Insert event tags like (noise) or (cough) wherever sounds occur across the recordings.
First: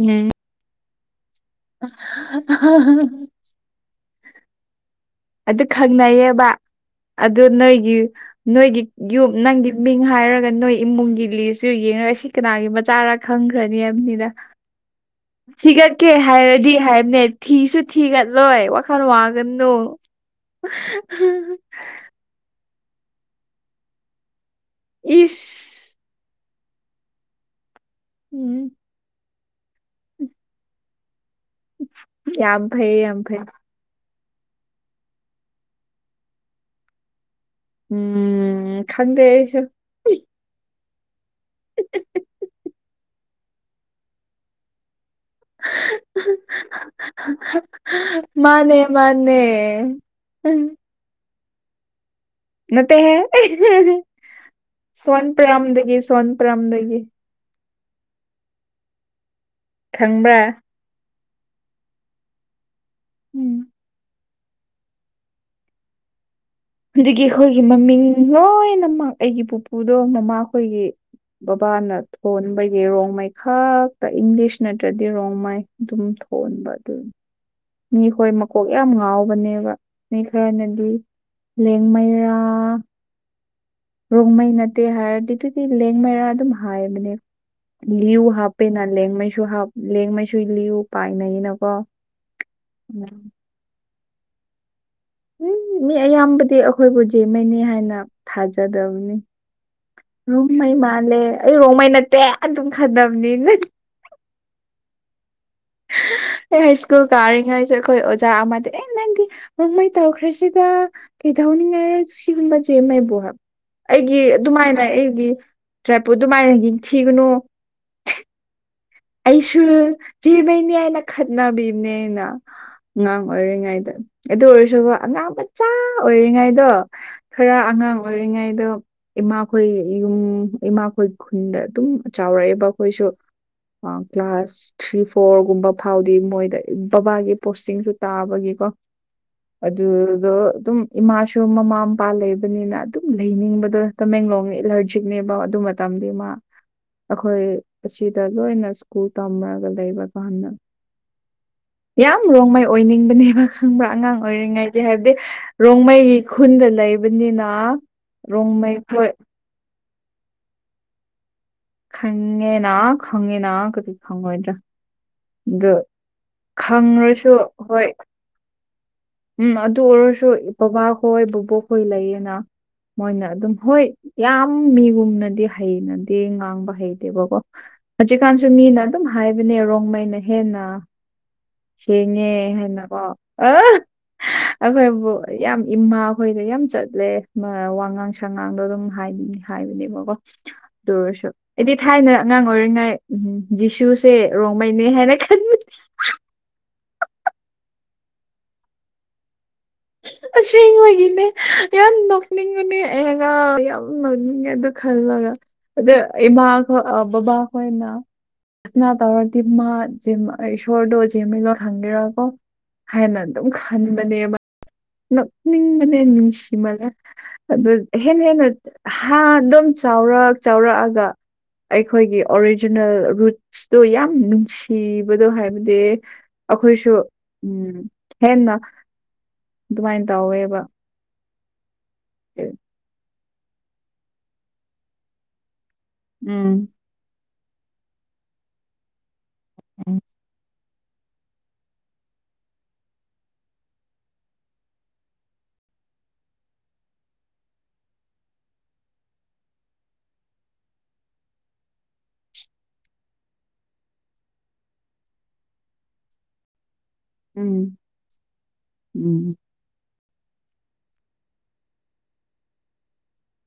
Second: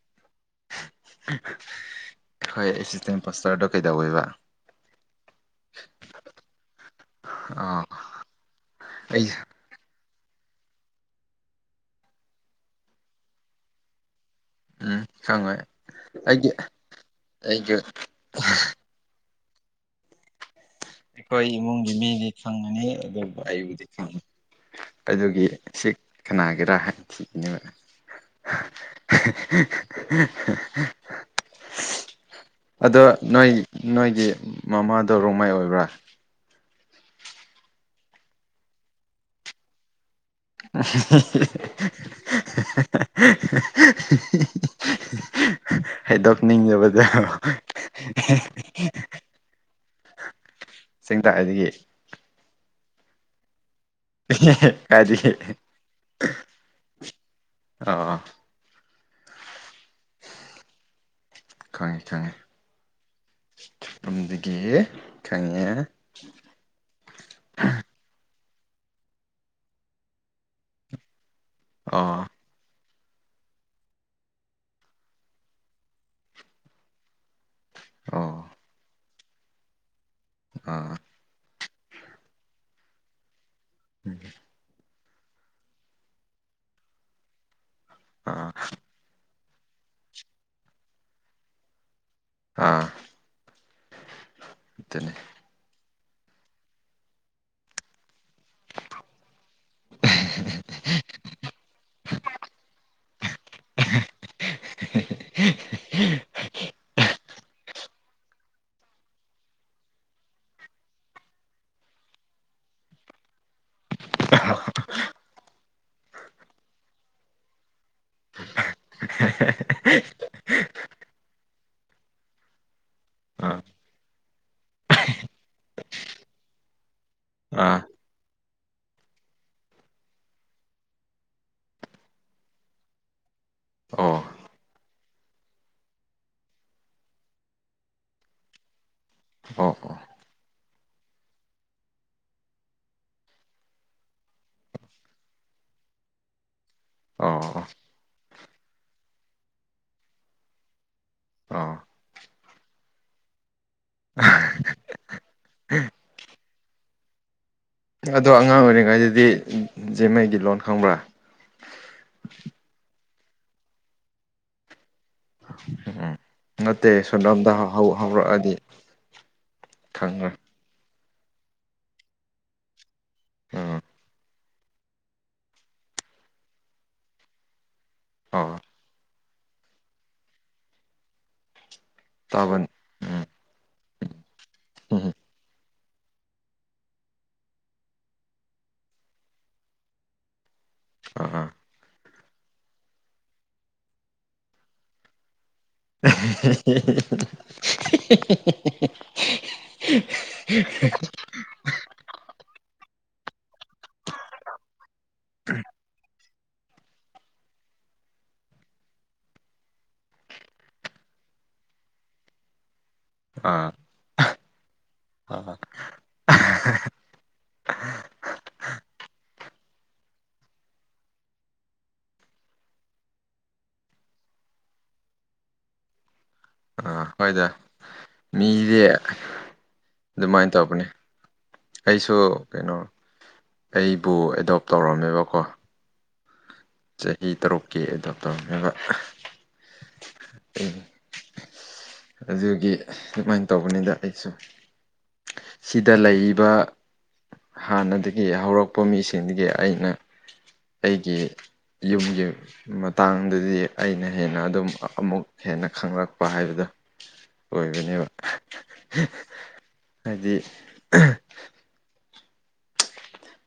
ꯎꯝ ꯍꯣꯏ ꯑꯦꯁꯤꯁꯇꯦꯟ ꯄꯣꯁꯇꯔꯗꯣ ꯀꯩꯗꯧꯋꯦꯕ ꯑꯗꯨ ꯈꯪꯅꯩꯌꯦꯕ ꯑꯗꯨ ꯑꯥ ꯅꯣꯏꯒꯤ ꯅꯣꯏꯒꯤ ꯑꯩ ꯌꯨꯝ ꯅꯪꯒꯤ ꯃꯤꯡ ꯍꯥꯏꯔꯒ ꯅꯣꯏ ꯏꯃꯨꯡꯒꯤ ꯂꯤꯁꯁꯨ ꯌꯦꯡꯉꯣ ꯑꯁꯤ ꯀꯅꯥꯒꯤ ꯃꯆꯥꯔ ꯈꯪꯈ꯭ꯔꯅꯤꯕꯅꯤꯗ ꯎꯝ ꯈꯪꯉꯣꯏ ꯊꯤꯒꯠꯀꯦ ꯑꯩꯒꯤ ꯍꯥꯏꯔꯗꯤ ꯍꯥꯏꯕꯅꯦ ꯑꯩꯒꯤ ꯊꯤꯁꯨ ꯊꯤꯒꯠꯂꯣꯏ ꯋꯥꯈꯜ ꯋꯥꯒꯅꯦ ꯎ ꯑꯩꯈꯣꯏ ꯏꯃꯨꯡꯒꯤ ꯃꯤꯗꯤ ꯈꯪꯉꯅꯤ ꯑꯗꯨꯕꯨ ꯑꯩꯕꯨꯗꯤ ꯈꯪꯉꯤ ꯑꯗꯨꯒꯤ ꯁꯤ ꯏꯁ ꯀꯅꯥꯒꯦꯔꯥꯍꯥꯛ ꯆ ꯎꯝ ꯌꯥꯝ ꯐꯩ ꯑꯗꯣ ꯌꯥꯝ ꯐꯩ ꯅꯣꯏ ꯅꯣꯏꯒꯤ ꯃꯃꯥꯗꯣ ꯔꯣꯡꯃꯩ ꯑꯣꯏꯕ꯭ꯔꯥ ꯎꯝ ꯈꯪꯗꯦ ꯑꯩꯁꯨ (unintelligible) ꯍꯥꯏꯗꯣꯛꯅꯤꯡꯗꯕꯣ ꯃꯥꯅꯦ ꯃꯥꯅꯦ ꯎꯝ ꯁꯦꯡ ꯇꯥꯛꯑꯗꯒꯤ ꯅꯠꯇꯦ ꯁꯣꯟ ꯀꯥꯏꯗꯒꯤ ꯄ꯭ꯔꯥꯝꯗꯒꯤ ꯁꯣꯟ ꯄ꯭ꯔꯥꯝꯗꯒꯤ ꯑꯥ ꯈꯪꯕ꯭ꯔꯥ ꯈꯪꯉꯤ ꯈꯪꯉꯤ ꯎꯝ ꯆꯐꯝꯗꯒꯤ ꯈꯪꯉꯦ ꯑꯗꯨꯗꯒꯤ ꯑꯩꯈꯣꯏꯒꯤ ꯃꯃꯤꯡ ꯂꯣꯏꯅꯃꯛ ꯑꯩꯒꯤ ꯄꯨꯄꯨꯗꯣ ꯃꯃꯥꯈꯣꯏꯒꯤ ꯕꯕꯥ ꯅ ꯑꯣ ꯊꯣꯟꯕꯩ ꯔꯣꯡ ꯃꯩ ꯈꯥꯛꯇ ꯏꯪꯂꯤꯁ ꯅꯠꯇ꯭ꯔꯗꯤ ꯔꯣꯡꯃꯥꯏ ꯑꯗꯨꯝ ꯊꯣꯟꯕ ꯑꯗꯨꯅꯤ ꯃꯤꯈꯣꯏ ꯑꯣ ꯃꯀꯣꯛ ꯌꯥꯝ ꯉꯥꯎꯕꯅꯦꯕ ꯃꯤ ꯈꯔꯅꯗꯤ ꯑꯥ ꯂꯦꯡꯃꯩꯔꯥ ꯎꯝ ꯔꯣꯡꯃꯩꯅ ꯍꯥꯏꯔꯗꯤ ꯑꯗꯨꯗꯤ ꯂꯦꯡ ꯃꯔꯥ ꯑꯗꯨꯝ ꯍꯥꯏꯕꯅꯦ ꯂꯨ ꯑꯥ ꯍꯥꯞꯄꯦꯅ ꯂꯦꯡ ꯂꯦꯡꯉꯩꯁꯨ ꯂꯤꯌꯨ ꯄꯥꯏꯅꯩꯅꯀꯣ ꯑꯥ ꯑꯗꯨꯅꯤ ꯎꯝ ꯃꯤ ꯑꯌꯥꯝꯕꯗꯤ ꯑꯩꯈꯣꯏꯕꯨ ꯖꯃꯩꯅꯤ ꯍꯥꯏꯅ ꯊꯥꯖꯗꯕꯅꯤ ꯔꯣꯡꯃꯩ ꯃꯥꯜꯂꯦ ꯑꯩ ꯔꯣꯡꯃꯩ ꯅꯠꯇꯦ ꯑꯗꯨꯝ ꯈꯠꯅꯕꯅꯤ (unintelligible) ꯑꯦ ꯍꯥꯏ ꯁ꯭ꯀꯨꯜ ꯇꯥꯔꯤꯉꯩꯁꯦ ꯑꯩꯈꯣꯏ ꯑꯣꯖꯥ ꯑꯃꯗꯤ ꯑꯦ ꯅꯪꯗꯤ ꯃꯣꯡꯃꯩ ꯇꯧꯈ꯭ꯔꯦꯁꯤꯗ ꯀꯩꯗꯧꯍꯅꯤ ꯁꯤꯟꯕꯁꯦ (unintelligible) ꯑꯩꯒꯤ ꯑꯗꯨꯃꯥꯏꯅ ꯑꯩꯒꯤ ꯇ꯭ꯔꯥꯏꯄꯨ ꯑꯗꯨꯃꯥꯏꯅ ꯌꯦꯡꯊꯤꯒꯅꯨ (unintelligible) ꯑꯩꯁꯨ ꯖꯤꯕꯩꯅꯦ ꯍꯥꯏꯅ ꯈꯠꯅꯕꯤꯕꯅꯦ ꯑꯩꯅ ꯑꯉꯥꯡ ꯑꯥ ꯑꯣꯏꯔꯤꯉꯩꯗꯣ ꯑꯗꯨ ꯑꯣꯏꯔꯁꯨꯕ ꯑꯉꯥꯡ ꯃꯆꯥ ꯑꯣꯏꯔꯤꯉꯩꯗꯣ ꯈꯔ ꯑꯥ ꯑꯉꯥꯡ ꯑꯣꯏꯔꯤꯉꯩꯗꯣ ꯏꯃꯥꯈꯣꯏ ꯌꯨꯝ ꯏꯃꯥꯈꯣꯏ ꯈꯨꯟꯗ ꯑꯗꯨꯝ ꯆꯥꯎꯔꯛꯑꯦꯕ ꯑꯩꯈꯣꯏꯁꯨ ꯑ ꯑꯣ ꯑꯣ ꯀ꯭ꯂꯥꯁ ꯊ꯭ꯔꯤ ꯐꯣꯔꯒꯨꯝꯕ ꯐꯥꯎꯗꯤ ꯃꯣꯏꯗ ꯕꯕꯥꯒꯤ ꯄꯣꯁꯇꯤꯡꯁꯨ ꯇꯥꯕꯒꯤꯀꯣ ꯑꯣ ꯑꯗꯨꯗꯣ ꯑꯗꯨꯝ ꯏꯃꯥꯁꯨ ꯃꯃꯥ ꯃꯄꯥ ꯂꯩꯕꯅꯤꯅ ꯑꯗꯨꯝ ꯂꯩꯅꯤꯡꯕꯗꯣ ꯇꯃꯦꯡꯂꯣꯡꯅꯤ ꯑꯦꯂꯔꯖꯤꯛꯅꯦꯕ ꯑꯗꯨ ꯃꯇꯝꯗꯤ ꯏ ꯃꯥ (inaudible) ꯑꯣ ꯑꯩꯈꯣꯏ ꯑꯣ ꯑꯁꯤꯗ ꯂꯣꯏꯅ ꯁ꯭ꯀꯨꯜ ꯇꯝꯃꯒ ꯂꯩꯕ ꯀꯥꯟꯅ ꯑꯥ ꯌꯥꯝ ꯔꯣꯡꯃꯩ ꯑꯣꯏꯅꯤꯡꯕꯅꯦꯕ ꯈꯪꯕ꯭ꯔꯥ ꯑꯉꯥꯡ ꯑꯣꯏꯔꯤꯉꯩꯒꯤ ꯍꯥꯏꯕꯗꯤ ꯔꯣꯡꯃꯩ ꯈꯨꯟꯗ ꯂꯩꯕꯅꯤꯅꯥ ꯑꯗꯣ ꯑꯉꯥꯡ ꯑꯣꯏꯔꯤꯉꯩꯗꯗꯤ ꯖꯦꯝꯃꯩꯒꯤ ꯂꯣꯟ ꯈꯪꯕ꯭ꯔꯥ ꯈꯪꯉꯦꯅ ꯈꯪꯉꯦꯅ ꯀꯗꯤ ꯈꯪꯉꯣꯏꯗ꯭ꯔꯥ ꯑꯗꯨ ꯎꯝ ꯅꯠꯇꯦ ꯈꯪ꯭ꯔꯁꯨ ꯁꯣꯝꯂꯣꯝꯗ ꯍꯧ ꯍꯣꯏ ꯍꯧꯔꯛꯑꯗꯤ ꯎꯝ ꯑꯗꯨ ꯑꯣꯏꯔꯁꯨ ꯈꯪꯉꯣꯏ ꯕꯕꯥꯍꯣꯏ ꯕꯣꯛꯍꯣꯏ ꯂꯩꯌꯦꯅ ꯃꯣꯏꯅ ꯑꯗꯨꯝ ꯎꯝ ꯍꯣꯏ ꯌꯥꯝ ꯈꯤꯪ ꯃꯤꯒꯨꯝꯅꯗꯤ ꯍꯩꯅꯗꯦ ꯉꯥꯡꯕ ꯍꯩꯇꯦꯕꯀꯣ ꯍꯧꯖꯤꯛꯀꯥꯟꯁꯨ ꯑꯣ ꯃꯤꯅ ꯑꯗꯨꯝ ꯍꯥꯏꯕꯅꯦ ꯔꯣꯡꯃꯩꯅ ꯍꯦꯟꯅ ꯁꯦꯡꯉꯦ ꯇꯥꯕ ꯍꯥꯏꯅꯀꯣ ꯎꯝ ꯑꯥ ꯎꯝ ꯑꯩꯈꯣꯏꯕꯨ ꯌꯥꯝ ꯏꯃꯥꯈꯣꯏꯗ ꯌꯥꯝ ꯆꯠꯂꯦ ꯋꯥꯉꯥꯡ ꯁꯉꯥꯡꯗꯣ ꯑꯗꯨꯝ ꯍꯥꯏꯅꯤꯡꯉ ꯍꯥꯏꯕꯅꯦꯕꯀꯣ ꯑꯥ ꯑꯥ ꯑꯩꯗꯤ ꯊꯥꯏꯅ ꯑꯉꯥꯡ ꯑꯣꯏꯔꯤꯉꯥꯏ ꯎꯝ ꯖꯤꯁꯨꯁꯦ ꯔꯣꯡꯃꯩꯅꯦ ꯍꯥꯏꯅ ꯈꯟꯕꯅꯦ (unintelligible) ꯑꯁꯦꯡꯕꯒꯤꯅꯦ ꯌꯥꯝ ꯅꯣꯛꯅꯤꯡꯕꯅꯦ ꯑꯩ ꯑꯉꯥꯡ ꯑꯣꯏꯔꯤꯉꯩ ꯅꯤꯡꯉꯦ ꯑꯗꯨ ꯈꯜꯂꯒ ꯑꯗ ꯏꯃꯥ ꯈ ꯕꯕꯥ ꯈꯣꯏꯅ ꯑꯁꯅꯥ ꯇꯧꯔꯗꯤ ꯃꯥ ꯏꯁꯣꯔꯗꯣ ꯖꯦꯃꯦꯜꯂꯣ ꯊꯪꯒꯦꯔꯀꯣ ꯍꯥꯏꯅ ꯑꯗꯨꯝ ꯈꯟꯕꯅꯦꯕ ꯑꯥ ꯅꯛꯅꯤꯡꯕꯅꯦ ꯅꯨꯡꯁꯤꯕꯅ ꯑꯗꯨ ꯍꯦꯟꯅ ꯍꯦꯟꯅ ꯍꯥ ꯑꯗꯨꯝ ꯆꯥꯎꯔ ꯆꯥꯎꯔꯛꯑꯒ ꯑꯩꯈꯣꯏꯒꯤ ꯑꯣꯔꯤꯖꯤꯅꯦꯜ ꯔꯨꯠꯁꯇꯨ ꯌꯥꯝ ꯅꯨꯡꯁꯤꯕꯗꯣ ꯍꯥꯏꯕꯗꯤ ꯑꯩꯈꯣꯏꯁꯨ ꯎꯝ ꯍꯦꯟꯅ ꯇꯦ ꯑꯗꯨꯃꯥꯏꯅ ꯇꯧꯋꯦꯕ ꯑꯩꯁꯨ ꯀꯩꯅꯣ ꯑꯩꯕꯨ ꯑꯦꯗꯣꯞ ꯇꯧꯔꯝꯃꯦꯕꯀꯣ ꯎꯝ ꯆꯍꯤ ꯇꯔꯨꯛꯀꯤ ꯑꯗꯨꯗꯣ ꯇꯧꯅꯕ ꯎꯝ ꯑꯗꯨꯒꯤ ꯑꯗꯨꯃꯥꯏꯅ ꯇꯧꯕꯅꯤꯗ ꯑꯩꯁꯨ ꯁꯤꯗ ꯂꯩꯔꯤꯕ ꯍꯥꯟꯅꯗꯒꯤ ꯍꯧꯔꯛꯄ ꯃꯤꯁꯤꯡꯗꯒꯤ ꯑꯩꯅ ꯑꯩꯒꯤ ꯌꯨꯝꯒꯤ ꯃꯇꯥꯡꯗꯗꯤ ꯑꯩꯅ ꯍꯦꯟꯅ ꯑꯗꯨꯝ ꯑꯃꯨꯛ ꯍꯦꯟꯅ ꯈꯪꯂꯛꯄ ꯍꯥꯏꯕꯗ ꯎꯝ ꯑꯣꯏꯕꯅꯦꯕ ꯎꯝ ꯍꯥꯏꯗꯤ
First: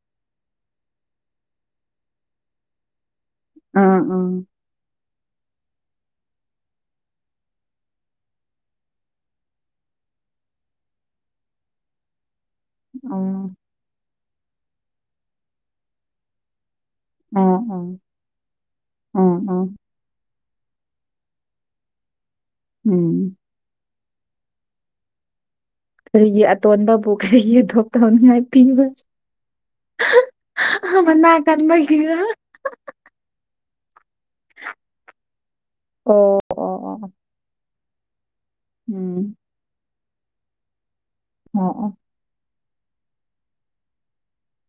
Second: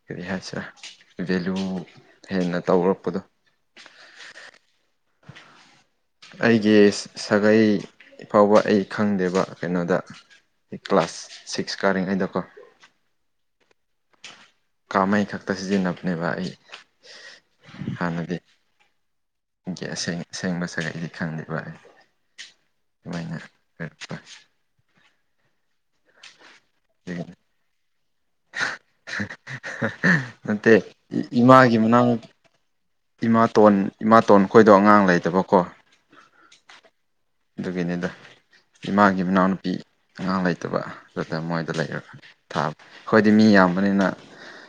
ꯀꯔꯤ ꯍꯥꯏꯁꯤꯔꯦ ꯚꯦꯂꯨ ꯍꯦꯟꯅ ꯇꯧꯔꯛꯄꯗꯣ ꯑꯥ ꯎꯝ (unintelligible) ꯑꯩꯒꯤ ꯁꯥꯒꯩ ꯐꯥꯎꯕ ꯑꯩ ꯈꯪꯗꯦꯕ ꯀꯩꯅꯣꯗ ꯑꯩ ꯀ꯭ꯂꯥꯁ ꯁꯤꯛꯁ ꯀꯥꯔꯤꯉꯩꯗꯀꯣ ꯑꯣ ꯀꯥꯃꯩ ꯈꯛꯇ ꯁꯤꯖꯤꯟꯅꯕꯅꯦꯕ ꯑꯩ ꯎꯝ ꯎꯝ ꯎꯝ ꯎ ꯑꯩ ꯑꯁꯦꯡ ꯑꯁꯦꯡꯕ ꯁꯒꯩ ꯑꯩꯗꯤ ꯈꯪꯗꯦꯕ ꯎꯝ ꯑꯗꯨꯃꯥꯏꯅꯔꯛꯄ ꯀꯔꯤꯒꯤ ꯑꯇꯣꯟꯕꯕꯨ ꯀꯔꯤ ꯌꯦꯊꯣꯛ ꯇꯧꯅꯤꯡꯉꯥꯏ ꯄꯤꯕ ꯅꯠꯇꯦ ꯃꯅꯥ ꯏꯃꯥꯒꯤ ꯃꯅꯥ ꯀꯟꯕꯒꯤꯔ ꯏꯃꯥꯇꯣꯟ ꯏꯃꯥꯇꯣꯟ ꯈꯣꯏꯗꯣ ꯑꯉꯥꯡ ꯂꯩꯗꯕꯀꯣ ꯑꯣ ꯑꯣ ꯑꯣ ꯑꯗꯨꯒꯤꯅꯤꯗ ꯏꯃꯥꯒꯤ ꯎꯝ ꯃꯅꯥꯎꯅꯨꯄꯤ ꯑꯉꯥꯡ ꯂꯩꯇꯕ ꯑꯗꯨꯗ ꯑꯣ ꯃꯣꯏꯗ ꯑꯣ ꯂꯩꯈꯛꯅꯤ ꯊꯥꯕ ꯑꯩꯣꯏꯗꯤ ꯃꯤ ꯌꯥꯝꯕꯅꯤꯅ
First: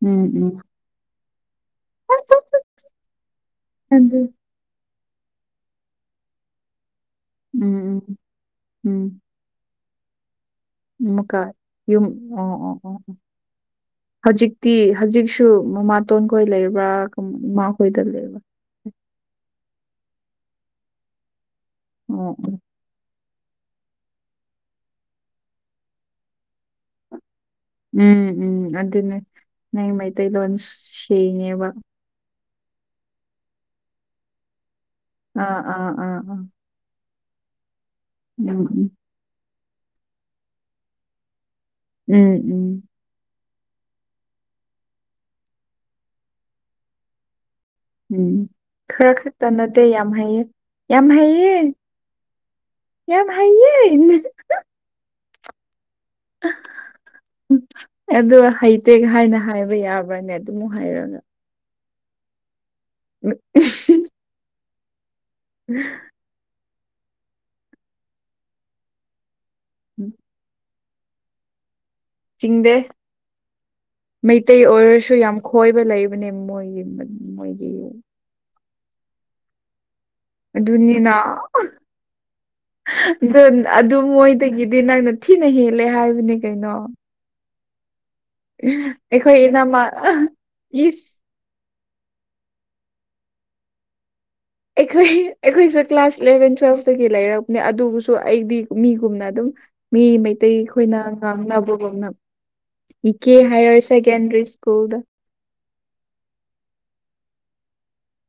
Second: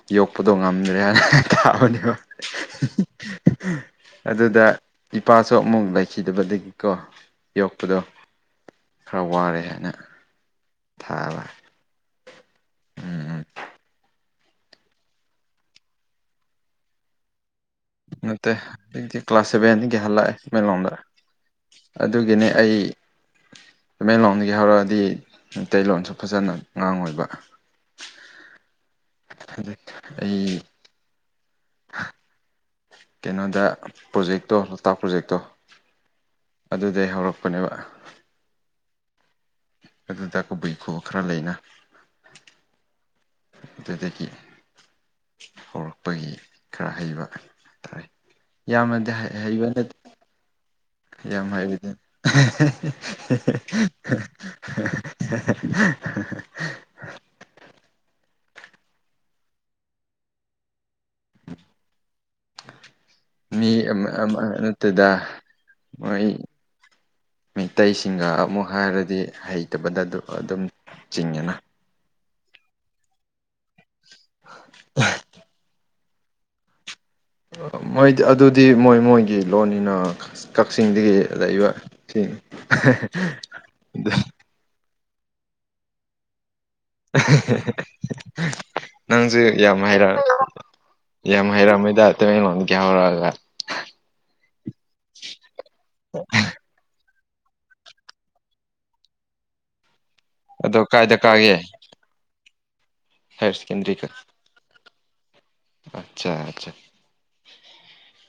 ꯎꯝ ꯌꯣꯛꯄꯗꯣ ꯎꯝ ꯉꯝꯗ꯭ꯔꯦ ꯍꯥꯏꯅ ꯊꯥꯕꯅꯤ ꯑꯁ ꯑꯁ ꯑꯗꯨ ꯑꯗꯨꯗ ꯏꯄꯥꯁꯨ ꯑꯃꯨꯛ ꯂꯩꯈꯤꯗꯕꯗꯒꯤꯀꯣ ꯌꯣꯛꯄꯗꯣ ꯎꯝ ꯎꯝ ꯈꯔ ꯋꯥꯔꯦ ꯍꯥꯏꯅ ꯃꯀꯥ ꯊꯥꯕ ꯌꯨꯝ ꯑꯣ ꯑꯣ ꯑꯣ ꯑꯣ ꯎꯝ ꯍꯧꯖꯤꯛꯇꯤ ꯍꯧꯖꯤꯛꯁꯨ ꯃꯃꯥꯇꯣꯟ ꯈꯣꯏ ꯂꯩꯕ꯭ꯔꯥ ꯏ ꯅꯠꯇꯦ ꯍꯧꯖꯤꯛꯇꯤ ꯀ꯭ꯂꯥꯁ ꯁꯦꯚꯦꯟꯗꯒꯤ ꯍꯜꯂꯛꯑꯦ ꯁꯨꯃꯦꯟ ꯂꯣꯝꯗ ꯑꯣ ꯑꯣ. ꯑꯗꯨꯒꯤꯅꯤ ꯑꯩ ꯇꯃꯦꯦꯟ ꯂꯣꯟꯗꯒꯤ ꯍꯧꯔꯛꯑꯗꯤ ꯃꯩꯇꯩꯂꯣꯟꯁꯨ ꯐꯖꯅ ꯉꯥꯡꯉꯣꯏꯕ ꯎꯝ ꯎꯝ ꯑꯗꯨꯅꯦ ꯑꯗꯩ ꯅꯪ ꯃꯩꯇꯩꯂꯣꯟ ꯑꯩ ꯁꯦꯡꯉꯦꯕ ꯀꯩꯅꯣꯗ ꯄ꯭ꯔꯣꯖꯦꯛꯇꯣ ꯂꯣꯛꯇꯥꯛ ꯄ꯭ꯔꯣꯖꯦꯛꯇꯣ ꯑꯥ ꯑꯥ ꯑꯥ ꯑꯗꯨꯗꯒꯤꯩ ꯍꯧꯔꯛꯄꯅꯦꯕ ꯎ ꯑꯗꯨꯗ ꯀꯕꯩ ꯈꯨ ꯈꯔ ꯂꯩꯅ ꯎꯝ ꯎꯝ ꯑꯗꯨꯗꯒꯤ ꯍꯧꯔꯛꯄꯒꯤ ꯈꯔ ꯍꯩꯕ ꯎꯝ ꯌꯥꯝꯅꯗꯤ ꯈꯔ ꯈꯛꯇ ꯍꯩꯕ ꯅꯠꯇꯦ ꯌꯥꯝ ꯍꯩꯌꯦ ꯌꯥꯝ ꯍꯥꯏꯕꯗꯤ ꯌꯥꯝ ꯍꯩꯌꯦ (unintelligible) ꯑ ꯍꯩꯇꯦꯛ ꯍꯥꯏꯅ ꯍꯥꯏꯕ ꯌꯥꯕ꯭ꯔꯅꯦ ꯑꯗꯨꯝꯨꯛ ꯍꯥꯏꯔꯅ ꯃꯤ ꯑꯃ ꯑꯃ ꯅꯠꯇꯗ ꯎꯝ ꯃꯣꯏ ꯃꯤꯇꯩꯩꯁꯤꯡꯒ ꯑꯃꯨꯛ ꯍꯥꯏꯔꯗꯤ ꯍꯩꯇꯕꯗ ꯑꯗꯨꯝ ꯆꯤꯡꯅ ꯆꯤꯡꯗꯦ ꯃꯩꯇꯩ ꯑꯣꯏꯔꯁꯨ ꯌꯥꯝ ꯈꯣꯏꯕ ꯂꯩꯕꯅꯦ ꯃꯣꯏꯒꯤ ꯃꯣꯏꯒꯤ ꯃꯣꯏꯗꯤ ꯑꯗꯨꯗꯤ ꯃꯣꯏ ꯃꯣꯏꯒꯤ ꯂꯣꯟꯅꯤꯅ ꯑꯗꯨꯅꯤꯅ ꯀꯛꯆꯤꯡꯗꯒꯤ ꯂꯩꯕ ꯁꯤꯅꯤ ꯇꯒꯤꯗꯤ ꯅꯪꯅ ꯊꯤꯅ ꯍꯦꯜꯂꯦ ꯍꯥꯏꯕꯅꯦ ꯀꯩꯅꯣ ꯅꯪꯁꯨ ꯑꯩꯈꯣꯏ ꯌꯥꯝ ꯏꯅꯝꯃ ꯍꯥꯏꯔ ꯏꯁ ꯌꯥꯝ ꯍꯩꯔꯝꯩꯗꯇꯩꯅꯣꯟꯒ ꯌꯥꯎꯔꯣꯂ ꯑꯩꯈꯣꯏ ꯑꯩꯈꯣꯏꯁꯨ ꯀ꯭ꯂꯥꯁ ꯏꯂꯚꯦꯟ ꯇꯨꯋꯦꯜꯐꯇꯒꯤ ꯂꯩꯔꯕ ꯑꯗꯨꯕꯨꯁꯨ ꯑꯩꯗꯤ ꯃꯤꯒꯨꯝꯅ ꯑꯗꯨꯝ ꯃꯤ ꯃꯩꯇꯩ ꯑꯗꯣ ꯈꯈꯣꯏꯅ ꯀꯥꯏꯗ ꯀꯥꯒꯦ ꯉꯥꯡꯅꯕꯒꯨꯝꯅ ꯏ ꯀꯦ ꯍꯔ ꯁꯦꯀꯦꯟꯗꯔꯤ ꯁ꯭ꯀꯨꯜꯗ ꯑꯆꯥ ꯑꯆꯥ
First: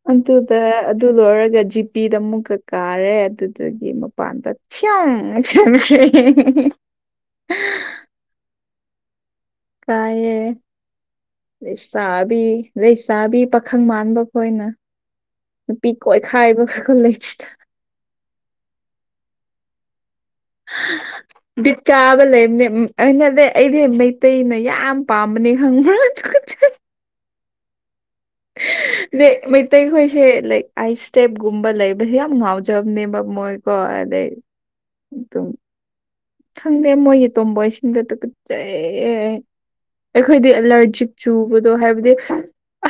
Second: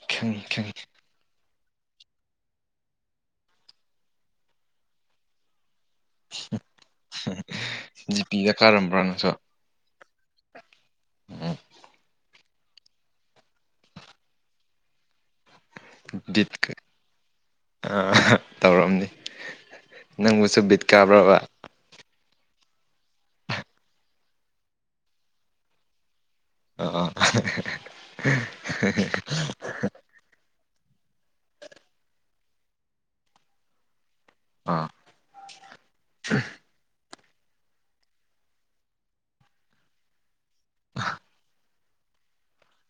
ꯑꯗ ꯑꯗꯨ ꯂꯣꯏꯔꯒ ꯖꯤꯄꯤꯗ ꯑꯃꯨꯛꯀ ꯀꯥꯔꯦ ꯑꯗꯨꯗꯒꯤ ꯃꯄꯥꯟꯗꯛꯁꯛ ꯁꯪꯈ꯭ꯔꯦ ꯖꯤꯄꯤꯗ ꯀꯥꯔꯝꯕ꯭ꯔꯥꯅꯁꯨ ꯀꯥꯏꯌꯦꯦ ꯂꯩꯁꯥꯕꯤ ꯂꯩꯁꯥꯕꯤ ꯄꯥꯈꯪ ꯃꯥꯟꯕ ꯈꯣꯏꯅ ꯅꯨꯄꯤ ꯀꯣꯏꯈꯥꯏꯕ ꯀꯥꯈꯜ ꯂꯩꯁꯤꯗ ꯑ ꯇꯧꯔꯝꯅꯤ ꯅꯪꯕꯨꯁꯨ ꯕꯤꯠ ꯀꯥꯕ꯭ꯔꯕ ꯕꯤꯠ ꯀꯥꯕ ꯂꯩꯕꯅꯦ ꯑꯩꯅꯗꯤ ꯑꯩꯗꯤ ꯃꯩꯇꯩꯅ ꯌꯥꯝ ꯄꯥꯝꯕꯅꯦ ꯈꯪꯕ꯭ꯔ ꯑꯗꯨ ꯑ ꯑ ꯃ ꯑꯇꯩꯈꯣꯏꯁꯦ ꯂꯥꯏꯛ ꯑꯥꯏꯁ ꯏꯁꯇꯦꯞꯀꯨꯝꯕ ꯂꯩꯕꯁꯦ ꯌꯥꯝ ꯉꯥꯎꯖꯕꯅꯦꯕ ꯃꯣꯏꯀꯣ ꯑꯗꯩ ꯑꯥ ꯑꯗꯨꯝ ꯈꯪꯗꯦ ꯃꯣꯏꯒꯤ ꯇꯣꯝꯕꯣꯏꯁꯤꯡꯗ ꯑꯗꯨ ꯀꯠꯆꯩ ꯑꯩꯈꯣꯏꯗꯤ ꯑꯦꯂꯔꯖꯤꯛ ꯆꯨꯕꯗꯣ ꯍꯥꯏꯕꯗꯤ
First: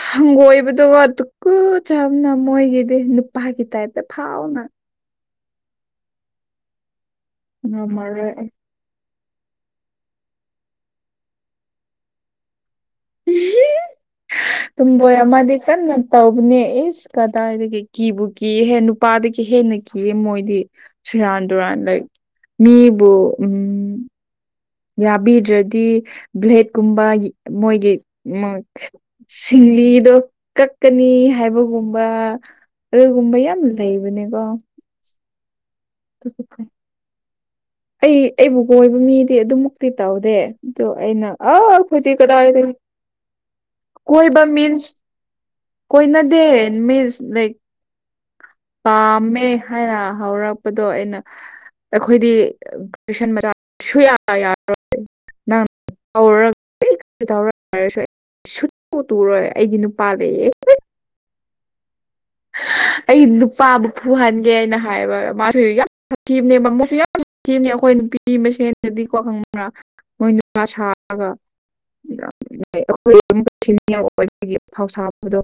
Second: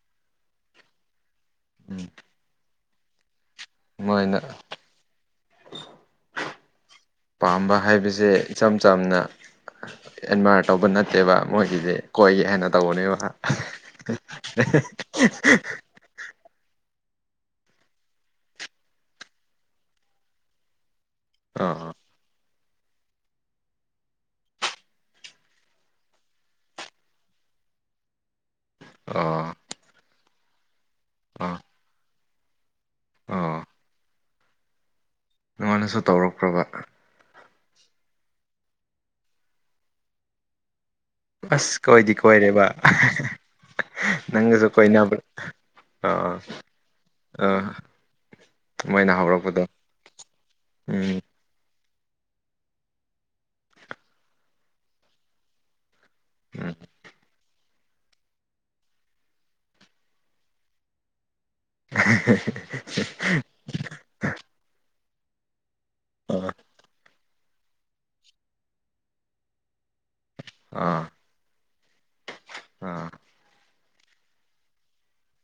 ꯍꯪꯒꯣꯏꯕꯗꯨꯒ ꯇꯨ ꯀꯨ ꯆꯥꯕꯅ ꯃꯣꯏꯒꯤꯗꯤ ꯅꯨꯄꯥꯒꯤ ꯇꯥꯏꯞꯇ ꯃꫭꯏꯅ ꯐꯥꯎꯅ ꯄꯥꯝꯕ ꯍꯥꯏꯕꯁꯦ ꯉꯝꯃꯔꯣꯏ ꯑꯩ ꯏꯆꯝ ꯆꯝꯅ ꯑꯦꯟꯃꯥꯏꯌꯔ ꯇꯧꯕ ꯅꯠꯇꯦꯕ ꯃꯣꯏꯒꯤꯗꯤ ꯀꯣꯏꯒꯦ ꯍꯥꯏꯅ ꯇꯧꯕꯅꯦꯕ ꯇꯣꯝꯕꫭꯏ ꯑꯃꯗꯤ ꯀꯥꯟꯅ ꯇꯧꯕꯅꯦ ꯑꯦꯁ ꯀꯗꯥꯏꯗꯒꯤ ꯀꯤꯕꯨ ꯀꯤꯍꯦ ꯅꯨꯄꯥꯗꯒꯤ ꯍꯦꯟꯅ ꯀꯤꯌꯦ ꯃꯣꯏꯗꯤ ꯁꯤꯔꯥꯟ ꯗꯨꯨꯔꯥꯟ ꯑꯥ ꯂꯥꯏꯛ ꯃꯤꯕꯨ ꯎꯝ ꯌꯥꯕꯤꯗ꯭ꯔꯗꯤ ꯕ꯭ꯂꯦꯠꯀꯨꯝꯕ ꯃꯣꯏꯒꯤ ꯑꯥ ꯁꯤꯡꯂꯤꯗꯣ ꯀꯛꯀꯅꯤ ꯑꯥ ꯍꯥꯏꯕꯒꯨꯝꯕ ꯑꯗꯨꯒꯨꯝꯕ ꯌꯥꯝ ꯑꯣ ꯂꯩꯕꯅꯦꯀꯣ ꯅꯨꯉꯥꯟꯅꯁꯨ ꯇꯨꯒꯨꯠꯆꯩ ꯑꯩ ꯑꯩꯕꯨ ꯀꯣꯏꯕ ꯃꯤꯗꯤ ꯑꯗꯨꯃꯨꯛꯇꯤ ꯇꯧꯗꯦ ꯑꯗꯨ ꯑꯩꯅ ꯑꯁ ꯑꯥ ꯈꯣꯏꯗꯤ ꯀꯣꯏꯗꯤ ꯀꯗꯥ ꯀꯣꯏꯔꯦꯕ ꯀꯣꯏꯕ ꯅꯪꯒꯁꯨ ꯃꯤꯟꯁ ꯀꯣꯏꯅꯕ꯭ꯔꯥ ꯑꯥ ꯀꯣꯏꯅꯗꯦ ꯃꯤꯟꯁ ꯂꯥꯏꯛ ꯑꯥ ꯃꯣꯏꯅ ꯄꯥꯝꯃꯦ ꯍꯧꯔꯛꯄꯗꯣ ꯍꯥꯏꯅ ꯍꯧꯔꯛꯄꯗꯣ ꯑꯩꯅ ꯎꯝ ꯑꯩꯈꯣꯏꯗꯤ ꯒ꯭ꯔꯦꯖꯁꯟ ꯃꯆꯥ ꯁꯨꯌꯥ ꯌꯥꯔꫭꯏ ꯅꯪ ꯇꯧꯔꯛ ꯎꯝ ꯇꯧꯔꯛ ꯍꯥꯏꯔꯁꯨ ꯁꯨꯠꯇꯨ ꯇꯨꯔꯣꯏ ꯑꯩꯗꯤ ꯅꯨꯄꯥ ꯂꯩꯌꯦ (unintelligible) ꯑꯩ ꯅꯨꯄꯥꯕꯨ ꯐꯨꯍꯟꯒꯦꯅ ꯍꯥꯏꯕ ꯃꯥꯁꯨ ꯌꯥꯝ ꯑ ꯁꯥꯊꯤꯕꯅꯦ ꯃꯃꯣꯏꯁꯨ ꯌꯥꯝ ꯊꯤꯕꯅꯦ ꯑꯩꯈꯣꯏ ꯅꯨꯄꯤ ꯃꯁꯦꯟꯗꯗꯤꯀꯣ ꯈꯪꯕ꯭ꯔꯥ ꯃꯣꯏ ꯅꯨꯄꯥ ꯑꯥ ꯁꯥꯔꯒ (unintelligible) ꯑꯥ ꯑꯩꯈꯣꯏ ꯁꯤꯅꯤꯌꯔ ꯑꫭꯏꯕꯒꯤ ꯑꯐꯥꯎ ꯁꯥꯕꯗꯣ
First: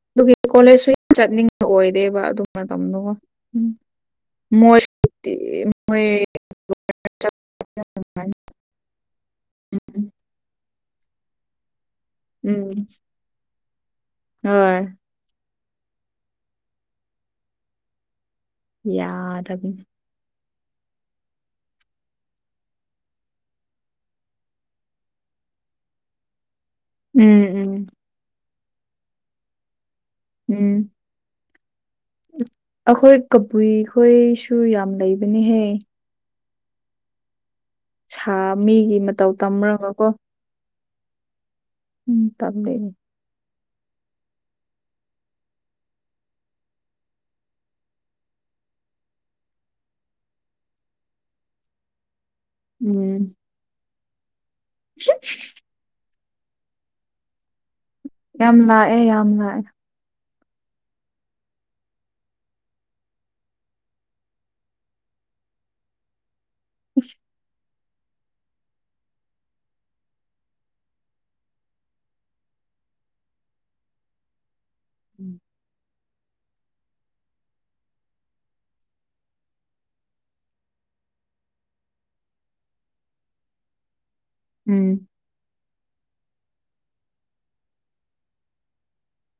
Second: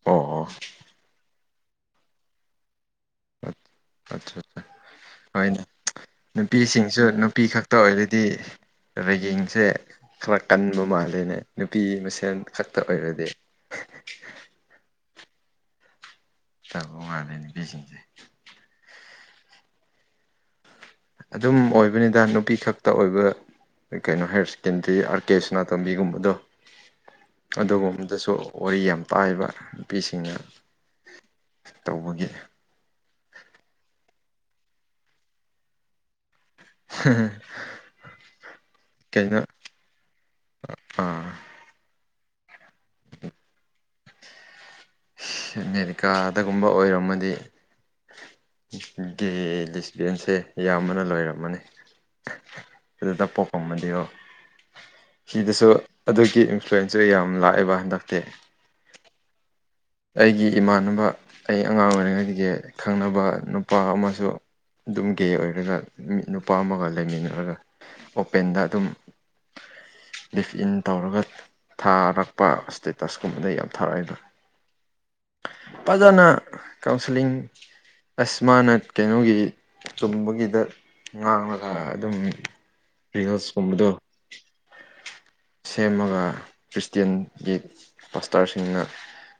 ꯑꯣ ꯑꯗꯨꯒꯤ ꯑꯣ ꯀꯣꯂꯦꯖꯁꯨ ꯌꯥꯝ ꯆꯠꯅꯤꯡꯕ ꯑꯣꯏꯗꯦꯕ ꯑꯗꯨ ꯃꯇꯝꯗꫭꯀꫭ ꯑꯠ ꯑꯠ ꯍꯣꯏꯅꯦ ꯃꯣꯏ ꯅꯨꯄꯤꯁꯤꯡꯁꯨ ꯅꯨꯄꯤꯈꯛ ꯇ ꯑꯣꯏꯔꯗꯤ ꯔꯦꯒꯤꯡꯁꯦ ꯈꯔ ꯀꯟꯕ ꯃꯥꯜꯂꯦꯅꯦ ꯅꯨꯄꯤ ꯃꯁꯦꯟ ꯈꯛꯇ ꯎꯝ ꯑꯣꯏꯔꯗꯤ ꯍꫭꯏ ꯇꯥꯕꯨ ꯃꯟꯕꯅꯦ ꯅꯨꯄꯤꯁꯤꯡꯁꯦ ꯌꯥꯗꯕꯤꯅꯤ ꯑꯗꯨꯝ ꯑꯣꯏꯕꯅꯤꯗ ꯅꯨꯄꯤ ꯈꯛꯇ ꯑꯣꯏꯕ ꯀꯩꯅꯣ ꯍꯥꯏꯌꯔ ꯁꯦꯀꯦꯟꯗ꯭ꯔꯤ ꯑꯥꯔ ꯀꯦ ꯁꯅꯥꯇꯣꯝꯕꯤꯒꯨꯝꯕꯗꯣ ꯎꯝ ꯎꯝ ꯑꯗꯨꯒꯨꯝꯕꯗꯁꯨ ꯋꯥꯔꯤ ꯌꯥꯝ ꯇꯥꯏꯕ ꯅꯨꯄꯤꯁꯤꯡꯅ ꯎꯝ ꯇꯧꯕꯒꯤ ꯑꯩꯈꯣꯏ ꯀꯕꯨꯏ ꯈꯣꯏꯁꯨ ꯌꯥꯝ ꯂꯩꯕꯅꯤꯍꯦ (unintelligible) ꯁꯥ ꯃꯤꯒꯤ ꯃꯇꯧ ꯀꯩꯅꯣ ꯇꯝ꯭ꯔꯒ ꯀꯣ ꯑꯥ ꯎꯝ ꯇꯝ ꯂꯩꯅꯤ ꯑꯃꯦꯔꯤꯀꯥꯗꯒꯨꯝꯕ ꯑꯣꯏꯔꯝꯃꯗꯤ ꯒꯦ ꯂꯤꯁꯕꯤꯌꯟꯁꯦ ꯑꯌꯥꯝꯕꯅ ꯂꯣꯏꯔꯝꯃꯅꯤ ꯑꯗꯨꯗ ꯎꯝ ꯄꯣꯛꯑꯝꯃꯗꯤꯀꫭ ꯁꯤꯗꯁꯨ ꯑꯗꯨꯒꯤ ꯏꯟꯐ꯭ꯂꯨꯌꯦꯟꯁꯔ ꯌꯥꯝ ꯂꯥꯛꯑꯦꯕ ꯍꯟꯗꯛꯇꯤ ꯌꯥꯝ ꯂꯥꯛꯑꯦ ꯌꯥꯝ ꯂꯥꯛꯑꯦ ꯑꯩꯒꯤ ꯏꯃꯥꯟꯅꯕ ꯑꯩ ꯑꯉꯥꯡ ꯑꯣꯏꯔꯤꯉꯩꯗꯒꯤ ꯈꯪꯅꯕ ꯅꯨꯄꯥ ꯑꯃꯁꯨ ꯑꯗꯨꯝ ꯒꯦ ꯑꯣꯏꯔꯒ ꯅꯨꯄꯥ ꯑꯃꯒ ꯂꯩꯃꯤꯟꯅꯔꯒ ꯑꯣꯄꯦꯟꯗ ꯑꯗꯨꯝ ꯂꯤꯐ ꯏꯟ ꯇꯧꯔꯒ ꯊꯥꯔꯛꯄ ꯏꯁꯇꯦꯇꯁꯀꯨꯝꯕꯗ ꯌꯥꯝ ꯊꯥꯔꯛꯏꯗ ꯎꯝ ꯐꯖꯅ ꯀꯥꯎꯟꯁꯤꯂꯤꯡ ꯑꯁ ꯃꯥꯅ ꯀꯩꯅꯣꯒꯤ ꯆꯨꯝꯕꯒꯤꯗ ꯉꯥꯡꯉꯒ ꯑꯗꯨꯝ ꯔꯤꯁꯀꯨꯝꯕꯗꯣ ꯎꯝ ꯁꯦꯝꯃꯒ ꯈ꯭ꯔꯤꯁꯇꯦꯟꯒꯤ ꯄꯥꯁꯇꯔꯁꯤꯡꯅ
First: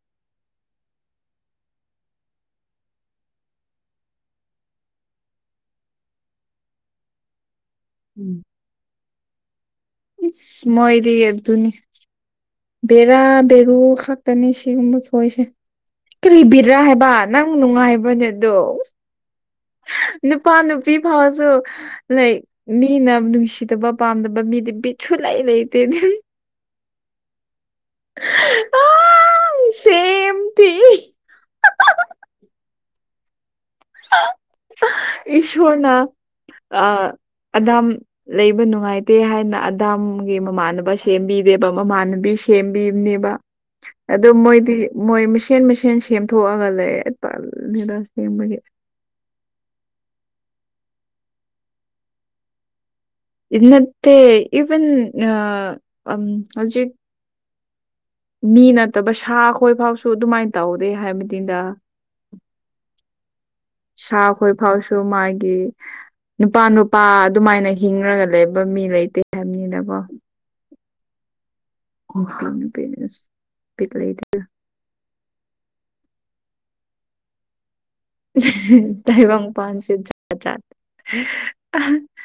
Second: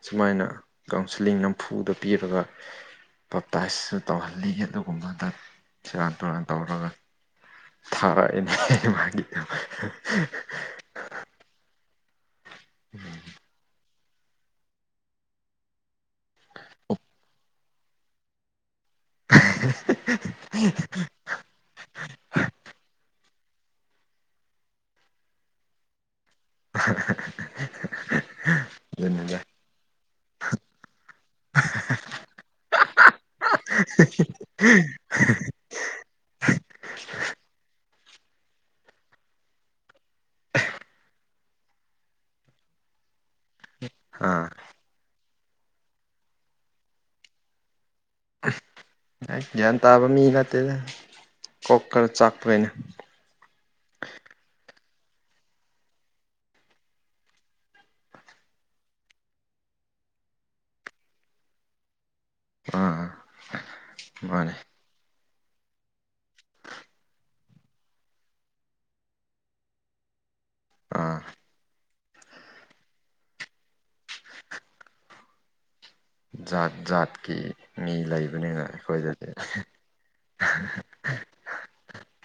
ꯁꯨꯃꯥꯏꯅ ꯀꯥꯎꯟꯁꯤꯂꯤꯡ ꯅꯝꯐꯨꯗ ꯄꯤꯔꯒ ꯇꯣꯇꯥꯏꯖꯁꯨ ꯇꯧꯍꯜꯂꯤ ꯑꯗꯨꯒꯨꯝꯕꯗ ꯁꯦꯔꯥꯟ ꯇꯨꯔꯥꯟ ꯇꯧꯔꯒ ꯊꯔꯣꯏꯅꯦ ꯃꯥꯒꯤ ꯏ ꯃꯣꯏꯗꯤ ꯌꯦ ꯑꯗꯨꯅꯤ ꯕꯦꯔꯥ ꯕꯦꯔꯨ ꯈꯥꯛꯛꯇꯅꯤ ꯁꯤꯒꯨꯝꯕ ꯊꯣꯛꯏꯁꯦ ꯀꯂꯤ ꯕꯦꯔꯥ ꯍꯥꯏꯕ ꯅꯪ ꯅꯨꯡꯉꯥꯏꯕꯅꯦ ꯑꯗꯣ (inaudible) ꯅꯨꯄꯥ ꯅꯨꯄꯤ ꯐꯥꯎꯁꯨ ꯂꯩ ꯃꯤꯅ ꯅꯨꯡꯁꯤꯗꯕ ꯄꯥꯝꯗꯕ ꯃꯤꯗꯤ ꯕꯤꯠꯁꯨ ꯂꯩ ꯂꯩꯇꯦ ꯑꯗꯨꯖꯥꯏ ꯑꯥ ꯁꯦꯝ ꯊꯤ ꯏꯁꯣꯔꯅ ꯑ ꯑꯗꯥꯝ ꯂꯩꯕ ꯅꯨꯡꯉꯥꯏꯇꯦ ꯍꯥꯏꯅ ꯑꯗꯥꯝ ꯒꯤ ꯃꯃꯥꯟꯅꯕ ꯁꯦꯝꯕꯤꯗꯦꯕ ꯃꯃꯥꯟꯅꯨꯕꯤ ꯁꯦꯝꯕꯤꯕꯅꯦꯕ ꯑꯗꯨ ꯑꯥ ꯃꯣꯏꯗꯤ ꯃꯣꯏ ꯃꯁꯦꯟ ꯃꯁꯦꯟ ꯁꯦꯝꯊꯣꯛꯑꯒ ꯂꯩ ꯇꯜꯜꯂꯤꯗ ꯍ ꯃ ꯒ꯭ꯌꯥꯟ ꯇꯥꯕ ꯃꯤ ꯅꯇꯦꯗ ꯀꯣꯛ ꯈꯔ ꯆꯥꯛꯇꯣꯏꯅꯦ ꯏꯠꯇ ꯏꯕꯟ ꯑ ꯑ ꯍꯧꯖꯤꯠ (inaudible) ꯃꯤ ꯅꯠꯇꯕ ꯁꯥ ꯈꯣꯏ ꯐꯥꯎꯁꯨ ꯑꯗꯨꯃꯥꯏꯅ ꯇꯧꯗꯦ ꯍꯥꯏꯕꯗꯤꯤꯟꯗ ꯑꯥ ꯁꯥꯥꯛ ꯍꯣꯏ ꯃꯥꯅꯦ ꯐꯥꯎꯁꯨꯣ ꯃꯥꯒꯤꯦ ꯅꯨꯄꯥ ꯅꯨꯄꯥ ꯑꯗꯨꯃꯥꯏꯅ ꯍꯤꯡꯉꯒ ꯂꯩꯕ ꯃꯤ ꯂꯩꯇꯦ ꯍꯥꯏꯕꯅꯤꯅꯀꯣ ꯑꯥ ꯑꯣꯅꯤ ꯄꯔ ꯄꯤ ꯂꯩꯗ ꯖꯥꯠ ꯖꯥꯠꯀꯤ ꯃꯤ ꯂꯩꯕꯅꯤꯅ ꯑꯩꯈꯣꯏꯗꯗꯤ ꯇꯥꯏꯕ ꯄꯥꯟꯁꯤꯦ ꯆ ꯆꯠ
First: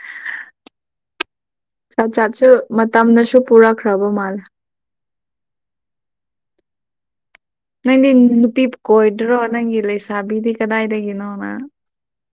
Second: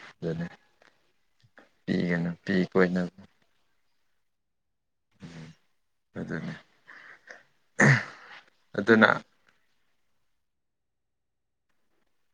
ꯑꯗꯨꯅꯤ ꯆꯠ ꯄꯤꯒꯅꯨ ꯆꯥꯠꯁꯨ ꯄꯤ ꯀꯣꯏꯅꯕ ꯃꯇꯝꯅꯁꯨ ꯄꯨꯔꯛꯈ꯭ꯔꯕꯣ ꯃꯥꯜ ꯎꯝ ꯐꯖꯅꯤ ꯅꯪꯗꯤ ꯅꯨꯄꯤ ꯀꯣꯏꯗ꯭ꯔꯣ ꯅꯪꯒꯤ ꯂꯩꯁꯥꯕꯤꯗꯤ ꯀꯗꯥꯏꯗꯒꯤꯅꯣꯅ